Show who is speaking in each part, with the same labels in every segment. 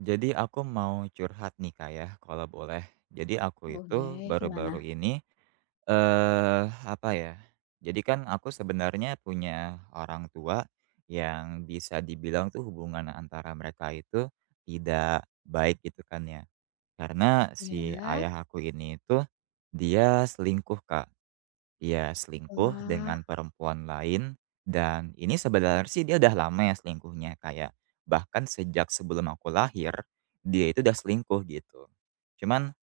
Speaker 1: Jadi aku mau curhat nih, Kak, ya, kalau boleh. Jadi aku itu
Speaker 2: Boleh, gimana?
Speaker 1: baru-baru ini, apa ya, jadi kan aku sebenarnya punya orang tua yang bisa dibilang tuh hubungan antara mereka itu tidak baik gitu kan ya. Karena si
Speaker 2: Ya.
Speaker 1: ayah aku ini itu dia selingkuh, Kak. Iya, selingkuh
Speaker 2: Wah.
Speaker 1: dengan perempuan lain, dan ini sebenarnya sih dia udah lama ya selingkuhnya, kayak bahkan sejak sebelum aku lahir, dia itu udah selingkuh gitu. Cuman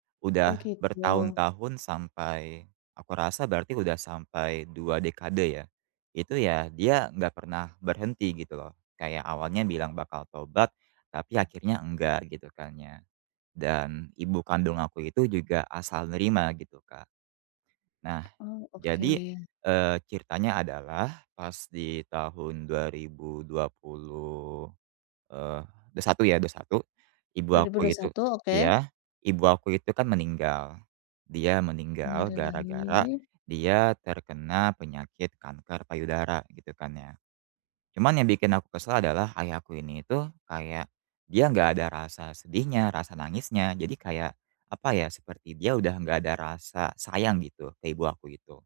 Speaker 2: Oh
Speaker 1: udah
Speaker 2: gitu.
Speaker 1: bertahun-tahun sampai aku rasa berarti udah sampai 2 dekade ya. Itu ya dia nggak pernah berhenti gitu loh. Kayak awalnya bilang bakal tobat, tapi akhirnya enggak gitu kan ya. Dan ibu kandung aku itu juga asal nerima gitu, Kak. Nah
Speaker 2: Oh, oke.
Speaker 1: jadi, ceritanya adalah pas di tahun 2020, satu ya, dua puluh satu, ibu
Speaker 2: dua ribu
Speaker 1: aku
Speaker 2: dua ribu
Speaker 1: itu,
Speaker 2: satu oke.
Speaker 1: iya, ibu aku itu kan meninggal. Dia meninggal gara-gara
Speaker 2: Innalillahi.
Speaker 1: dia terkena penyakit kanker payudara gitu kan ya. Cuman yang bikin aku kesel adalah ayahku ini itu kayak dia nggak ada rasa sedihnya, rasa nangisnya. Jadi kayak, apa ya, seperti dia udah nggak ada rasa sayang gitu ke ibu aku itu.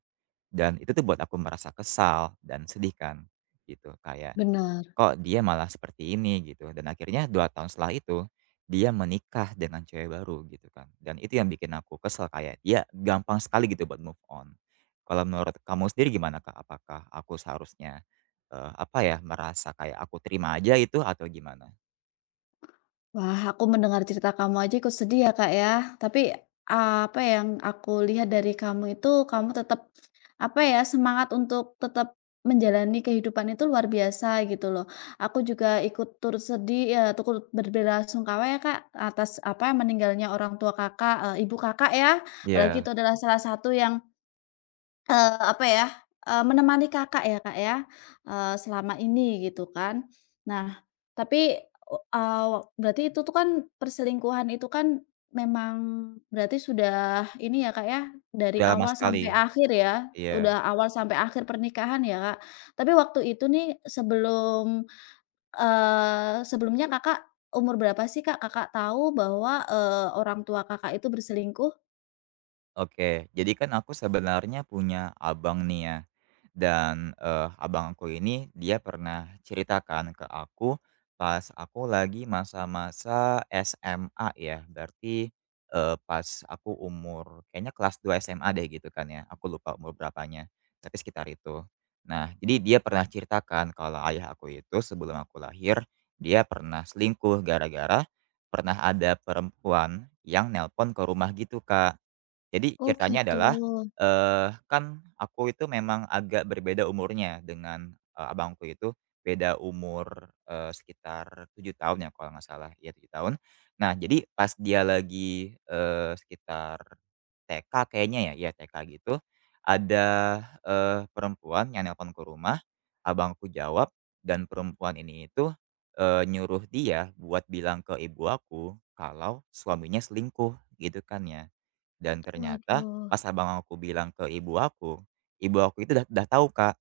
Speaker 1: Dan itu tuh buat aku merasa kesal dan sedih kan, gitu. Kayak,
Speaker 2: Benar.
Speaker 1: kok dia malah seperti ini gitu, dan akhirnya 2 tahun setelah itu, dia menikah dengan cewek baru gitu kan, dan itu yang bikin aku kesel kayak dia gampang sekali gitu buat move on. Kalau menurut kamu sendiri gimana, Kak? Apakah aku seharusnya, apa ya, merasa kayak aku terima aja itu atau gimana?
Speaker 2: Wah, aku mendengar cerita kamu aja ikut sedih ya, Kak, ya. Tapi, apa yang aku lihat dari kamu itu, kamu tetap, semangat untuk tetap menjalani kehidupan itu luar biasa gitu loh. Aku juga ikut turut sedih, ya turut berbelasungkawa ya, Kak, atas, apa, meninggalnya orang tua Kakak, ibu Kakak ya. Apalagi
Speaker 1: Iya.
Speaker 2: itu adalah salah satu yang Eee, apa ya, eee, menemani Kakak ya, Kak, ya, selama ini gitu kan. Nah, tapi, o eee, berarti itu tuh kan perselingkuhan itu kan memang berarti sudah ini ya, Kak, ya, dari
Speaker 1: Udah lama
Speaker 2: awal sampai
Speaker 1: sekali,
Speaker 2: akhir ya,
Speaker 1: iya.
Speaker 2: udah awal sampai akhir pernikahan ya, Kak. Tapi waktu itu nih sebelum, sebelumnya Kakak umur berapa sih, Kak, Kakak tahu bahwa, orang tua Kakak itu berselingkuh?
Speaker 1: Oke, jadi kan aku sebenarnya punya abang nih ya. Dan, abang aku ini dia pernah ceritakan ke aku pas aku lagi masa-masa SMA ya, berarti, pas aku umur kayaknya kelas 2 SMA deh gitu kan ya, aku lupa umur berapanya, tapi sekitar itu. Nah, jadi dia pernah ceritakan kalau ayah aku itu sebelum aku lahir, dia pernah selingkuh gara-gara pernah ada perempuan yang nelpon ke rumah gitu, Kak. Jadi
Speaker 2: Oh
Speaker 1: ceritanya
Speaker 2: gitu.
Speaker 1: adalah, kan aku itu memang agak berbeda umurnya dengan, abangku itu beda umur, sekitar 7 tahun ya kalau nggak salah, ya 7 tahun. Nah jadi pas dia lagi, sekitar TK kayaknya ya, iya TK gitu, ada, perempuan yang nelpon ke rumah, abangku jawab dan perempuan ini itu, nyuruh dia buat bilang ke ibu aku kalau suaminya selingkuh gitu kan ya. Dan ternyata
Speaker 2: Waduh.
Speaker 1: pas abang aku bilang ke ibu aku itu dah dah tahu, Kak.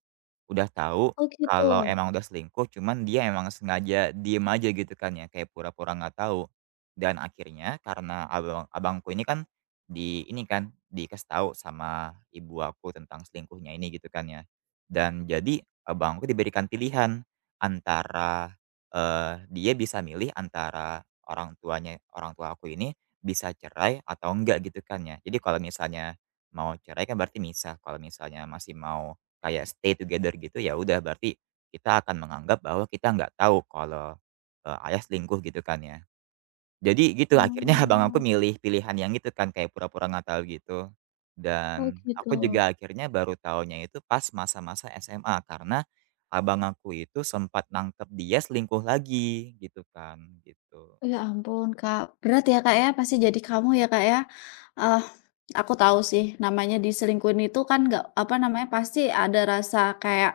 Speaker 1: Udah tahu
Speaker 2: Oh gitu.
Speaker 1: kalau emang udah selingkuh, cuman dia emang sengaja diem aja gitu kan ya, kayak pura-pura nggak tahu. Dan akhirnya karena abangku ini kan ini kan, dikasih tahu sama ibu aku tentang selingkuhnya ini gitu kan ya. Dan jadi abangku diberikan pilihan antara, dia bisa milih antara orang tua aku ini bisa cerai atau enggak gitu kan ya. Jadi kalau misalnya mau cerai kan berarti misah, kalau misalnya masih mau kayak stay together gitu, ya udah berarti kita akan menganggap bahwa kita nggak tahu kalau, ayah selingkuh gitu kan ya. Jadi gitu akhirnya abang aku
Speaker 2: Oh,
Speaker 1: milih pilihan yang itu kan kayak pura-pura nggak tahu gitu,
Speaker 2: oh
Speaker 1: dan aku
Speaker 2: gitu.
Speaker 1: juga akhirnya baru tahunya itu pas masa-masa SMA karena abang aku itu sempat nangkep dia selingkuh lagi gitu kan, gitu.
Speaker 2: Ya ampun Kak, berat ya Kak ya, pasti jadi kamu ya Kak ya. Eh, aku tahu sih namanya diselingkuhin itu kan nggak apa namanya pasti ada rasa kayak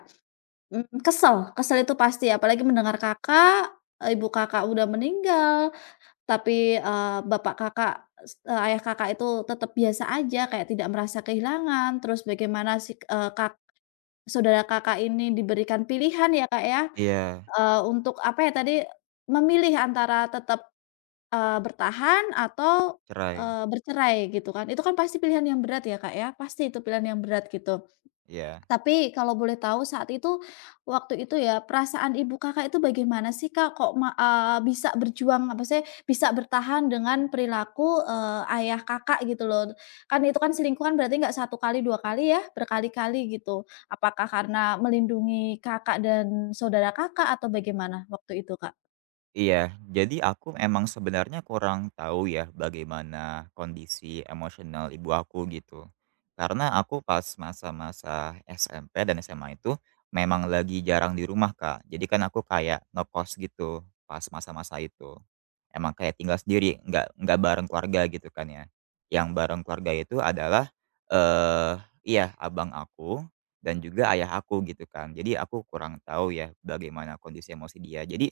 Speaker 2: kesel itu pasti. Apalagi mendengar kakak, ibu kakak udah meninggal, tapi bapak kakak, ayah kakak itu tetap biasa aja, kayak tidak merasa kehilangan. Terus bagaimana si kak, saudara kakak ini diberikan pilihan ya Kak ya.
Speaker 1: Iya,
Speaker 2: Untuk apa ya tadi, memilih antara tetap, bertahan atau,
Speaker 1: cerai,
Speaker 2: bercerai gitu kan. Itu kan pasti pilihan yang berat ya Kak ya, pasti itu pilihan yang berat gitu.
Speaker 1: iya.
Speaker 2: Tapi kalau boleh tahu saat itu, waktu itu ya, perasaan ibu Kakak itu bagaimana sih, Kak? Bisa berjuang, apa sih bisa bertahan dengan perilaku, ayah Kakak gitu loh. Kan itu kan selingkuhan berarti nggak satu kali, 2 kali ya, berkali-kali gitu. Apakah karena melindungi Kakak dan saudara Kakak atau bagaimana waktu itu, Kak?
Speaker 1: Iya, jadi aku emang sebenarnya kurang tahu ya bagaimana kondisi emosional ibu aku gitu. Karena aku pas masa-masa SMP dan SMA itu memang lagi jarang di rumah, Kak. Jadi kan aku kayak ngekos gitu pas masa-masa itu. Emang kayak tinggal sendiri, nggak bareng keluarga gitu kan ya. Yang bareng keluarga itu adalah, eee, iya abang aku dan juga ayah aku gitu kan. Jadi aku kurang tahu ya bagaimana kondisi emosi dia. Jadi,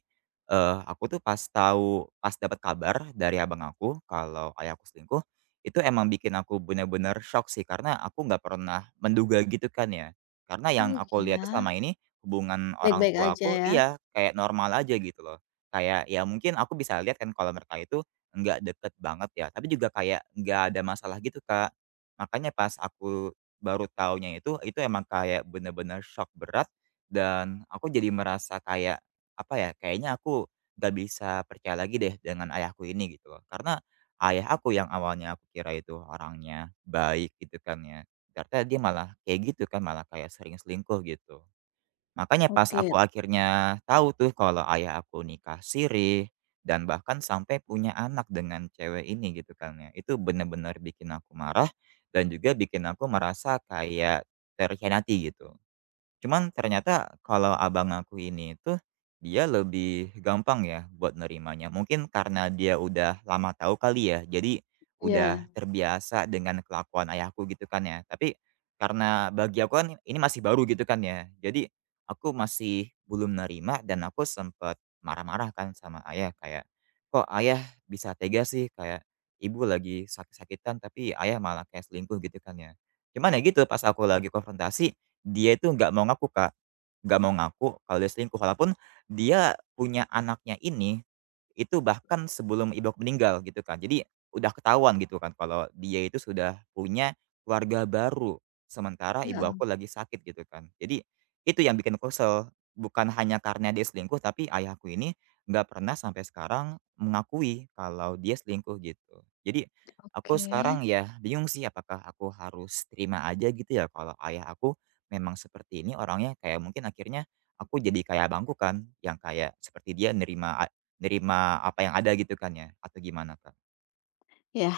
Speaker 1: aku tuh pas tahu pas dapat kabar dari abang aku kalau ayahku selingkuh, itu emang bikin aku bener-bener shock sih karena aku nggak pernah menduga gitu kan ya. Karena yang
Speaker 2: Oh,
Speaker 1: aku lihat tuh
Speaker 2: ya.
Speaker 1: selama ini hubungan orang
Speaker 2: Baik-baik
Speaker 1: tua
Speaker 2: aja
Speaker 1: aku
Speaker 2: ya?
Speaker 1: iya kayak normal aja gitu loh. Kayak, ya mungkin aku bisa lihat kan kalau mereka itu nggak deket banget ya, tapi juga kayak nggak ada masalah gitu, Kak. Makanya pas aku baru taunya itu emang kayak bener-bener shock berat dan aku jadi merasa kayak, apa ya, kayaknya aku nggak bisa percaya lagi deh dengan ayahku ini gitu loh. Karena ayah aku yang awalnya aku kira itu orangnya baik gitu kan ya, ternyata dia malah kayak gitu kan, malah kayak sering selingkuh gitu. Makanya pas
Speaker 2: Oke.
Speaker 1: aku akhirnya tahu tuh kalau ayah aku nikah siri, dan bahkan sampai punya anak dengan cewek ini gitu kan ya, itu bener-bener bikin aku marah, dan juga bikin aku merasa kayak terkhianati gitu. Cuman ternyata kalau abang aku ini tuh, dia lebih gampang ya buat nerimanya. Mungkin karena dia udah lama tahu kali ya, jadi udah
Speaker 2: Ya.
Speaker 1: terbiasa dengan kelakuan ayahku gitu kan ya. Tapi karena bagi aku kan ini masih baru gitu kan ya. Jadi aku masih belum nerima dan aku sempat marah-marah kan sama ayah kayak, "Kok ayah bisa tega sih?" Kayak, "Ibu lagi sakit-sakitan tapi ayah malah kayak selingkuh," gitu kan ya. Cuman ya gitu pas aku lagi konfrontasi dia itu nggak mau ngaku, Kak, nggak mau ngaku kalau dia selingkuh, walaupun dia punya anaknya ini, itu bahkan sebelum ibu aku meninggal gitu kan. Jadi udah ketahuan gitu kan kalau dia itu sudah punya keluarga baru, sementara ibu
Speaker 2: Ya,
Speaker 1: aku lagi sakit gitu kan. Jadi itu yang bikin aku kesel, bukan hanya karena dia selingkuh, tapi ayahku ini nggak pernah sampai sekarang mengakui kalau dia selingkuh gitu. Jadi aku
Speaker 2: oke.
Speaker 1: sekarang ya bingung sih apakah aku harus terima aja gitu ya kalau ayah aku memang seperti ini orangnya kayak mungkin akhirnya aku jadi kayak abangku kan, yang kayak seperti dia nerima nerima apa yang ada gitu kan ya, atau gimana kan?
Speaker 2: Ya,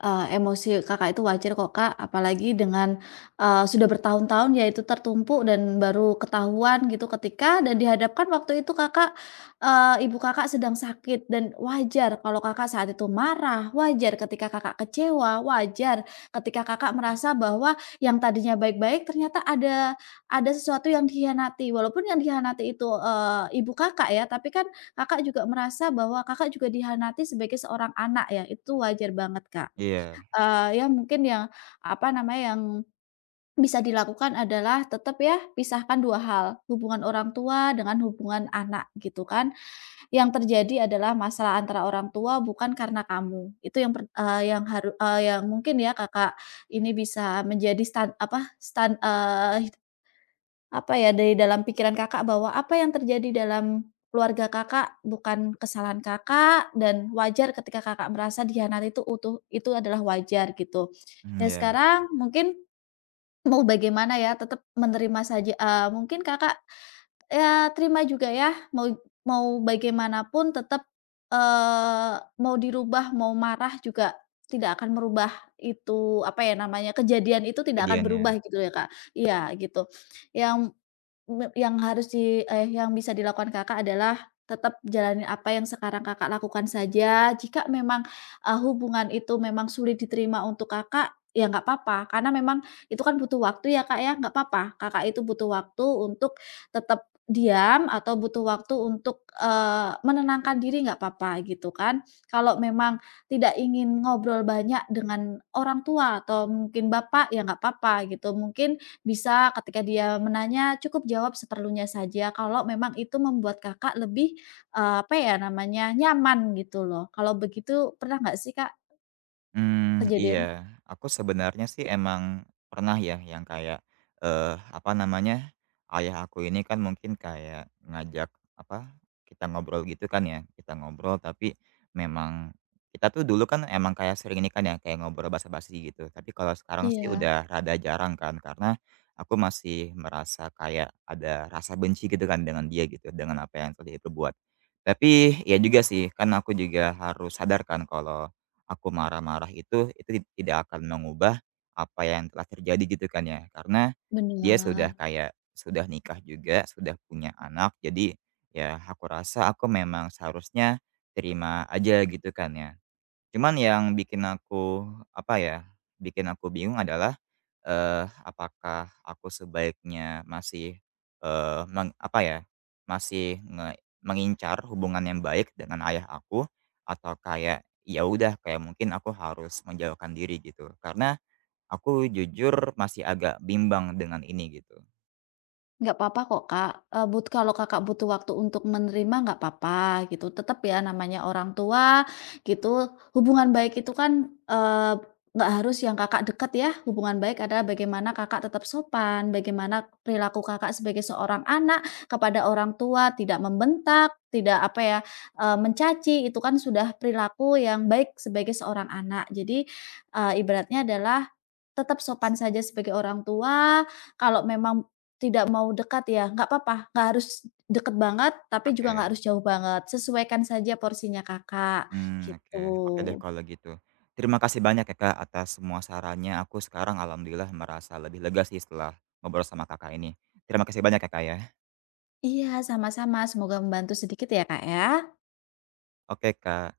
Speaker 2: emosi Kakak itu wajar kok, Kak. Apalagi dengan, sudah bertahun-tahun ya itu tertumpuk dan baru ketahuan gitu ketika dan dihadapkan waktu itu Kakak, ibu Kakak sedang sakit dan wajar kalau Kakak saat itu marah, wajar ketika Kakak kecewa, wajar ketika Kakak merasa bahwa yang tadinya baik-baik ternyata ada sesuatu yang dikhianati. Walaupun yang dikhianati itu, ibu Kakak ya, tapi kan Kakak juga merasa bahwa Kakak juga dihianati sebagai seorang anak ya, itu wajar banget, Kak.
Speaker 1: Iya,
Speaker 2: Ya mungkin yang, apa namanya, yang bisa dilakukan adalah tetap ya pisahkan 2 hal, hubungan orang tua dengan hubungan anak gitu kan. Yang terjadi adalah masalah antara orang tua bukan karena kamu. Itu yang yang yang mungkin ya Kakak ini bisa menjadi stan apa, stan eee apa ya, dari dalam pikiran Kakak bahwa apa yang terjadi dalam keluarga Kakak bukan kesalahan Kakak dan wajar ketika Kakak merasa dikhianati itu utuh itu adalah wajar gitu.
Speaker 1: mmm,
Speaker 2: Dan
Speaker 1: iya,
Speaker 2: sekarang mungkin mau bagaimana ya tetap menerima saja, mungkin Kakak, ya terima juga ya mau mau bagaimanapun tetap, eee, mau dirubah, mau marah juga tidak akan merubah itu, apa ya namanya, kejadian itu tidak akan
Speaker 1: kejadiannya.
Speaker 2: berubah gitu ya Kak. Iya gitu. Yang yang harus yang bisa dilakukan Kakak adalah tetap jalani apa yang sekarang Kakak lakukan saja. Jika memang, hubungan itu memang sulit diterima untuk Kakak, ya nggak apa-apa, karena memang itu kan butuh waktu ya, Kak, ya, nggak apa-apa. Kakak itu butuh waktu untuk tetap diam atau butuh waktu untuk, menenangkan diri nggak apa-apa gitu kan. Kalau memang tidak ingin ngobrol banyak dengan orang tua atau mungkin bapak, ya nggak apa-apa gitu. Mungkin, bisa ketika dia menanya, cukup jawab seperlunya saja kalau memang itu membuat Kakak lebih, apa ya namanya, nyaman gitu loh. Kalau begitu pernah nggak sih Kak
Speaker 1: Mmm,
Speaker 2: kejadian?
Speaker 1: iya. Aku sebenarnya sih emang pernah ya yang kayak, apa namanya, ayah aku ini kan mungkin kayak ngajak, apa, kita ngobrol gitu kan ya, kita ngobrol tapi memang kita tuh dulu kan emang kayak sering ini kan ya, kayak ngobrol basa-basi gitu. Tapi kalau sekarang sih
Speaker 2: Iya,
Speaker 1: udah rada jarang kan, karena aku masih merasa kayak ada rasa benci gitu kan dengan dia gitu, dengan apa yang telah dia perbuat. Tapi iya juga sih, kan aku juga harus sadar kan kalau aku marah-marah itu tidak akan mengubah apa yang telah terjadi gitu kan ya. Karena dia sudah
Speaker 2: benar.
Speaker 1: kayak sudah nikah juga, sudah punya anak, jadi ya aku rasa aku memang seharusnya terima aja gitu kan ya. Cuman yang bikin aku, apa ya, bikin aku bingung adalah, apakah aku sebaiknya masih, apa ya, masih mengincar hubungan yang baik dengan ayah aku atau kayak, ya udah kayak mungkin aku harus menjauhkan diri gitu. Karena aku jujur masih agak bimbang dengan ini gitu.
Speaker 2: Nggak apa-apa kok, Kak, but kalau Kakak butuh waktu untuk menerima nggak apa-apa gitu, tetap ya namanya orang tua gitu, hubungan baik itu kan, nggak harus yang Kakak deket ya, hubungan baik adalah bagaimana Kakak tetap sopan, bagaimana perilaku Kakak sebagai seorang anak kepada orang tua, tidak membentak, tidak apa ya, mencaci, itu kan sudah perilaku yang baik sebagai seorang anak. Jadi, ibaratnya adalah tetap sopan saja sebagai orang tua, kalau memang tidak mau dekat ya? Nggak apa-apa, nggak harus deket banget, tapi juga nggak
Speaker 1: Oke.
Speaker 2: harus jauh banget, sesuaikan saja porsinya Kakak,
Speaker 1: Hmm, oke. Oke deh
Speaker 2: gitu.
Speaker 1: kalau gitu. Terima kasih banyak ya, Kak, atas semua sarannya. Aku sekarang alhamdulillah merasa lebih lega sih setelah ngobrol sama Kakak ini. Terima kasih banyak ya, Kak, ya.
Speaker 2: Iya, sama-sama, semoga membantu sedikit ya, Kak, ya.
Speaker 1: Oke, Kak.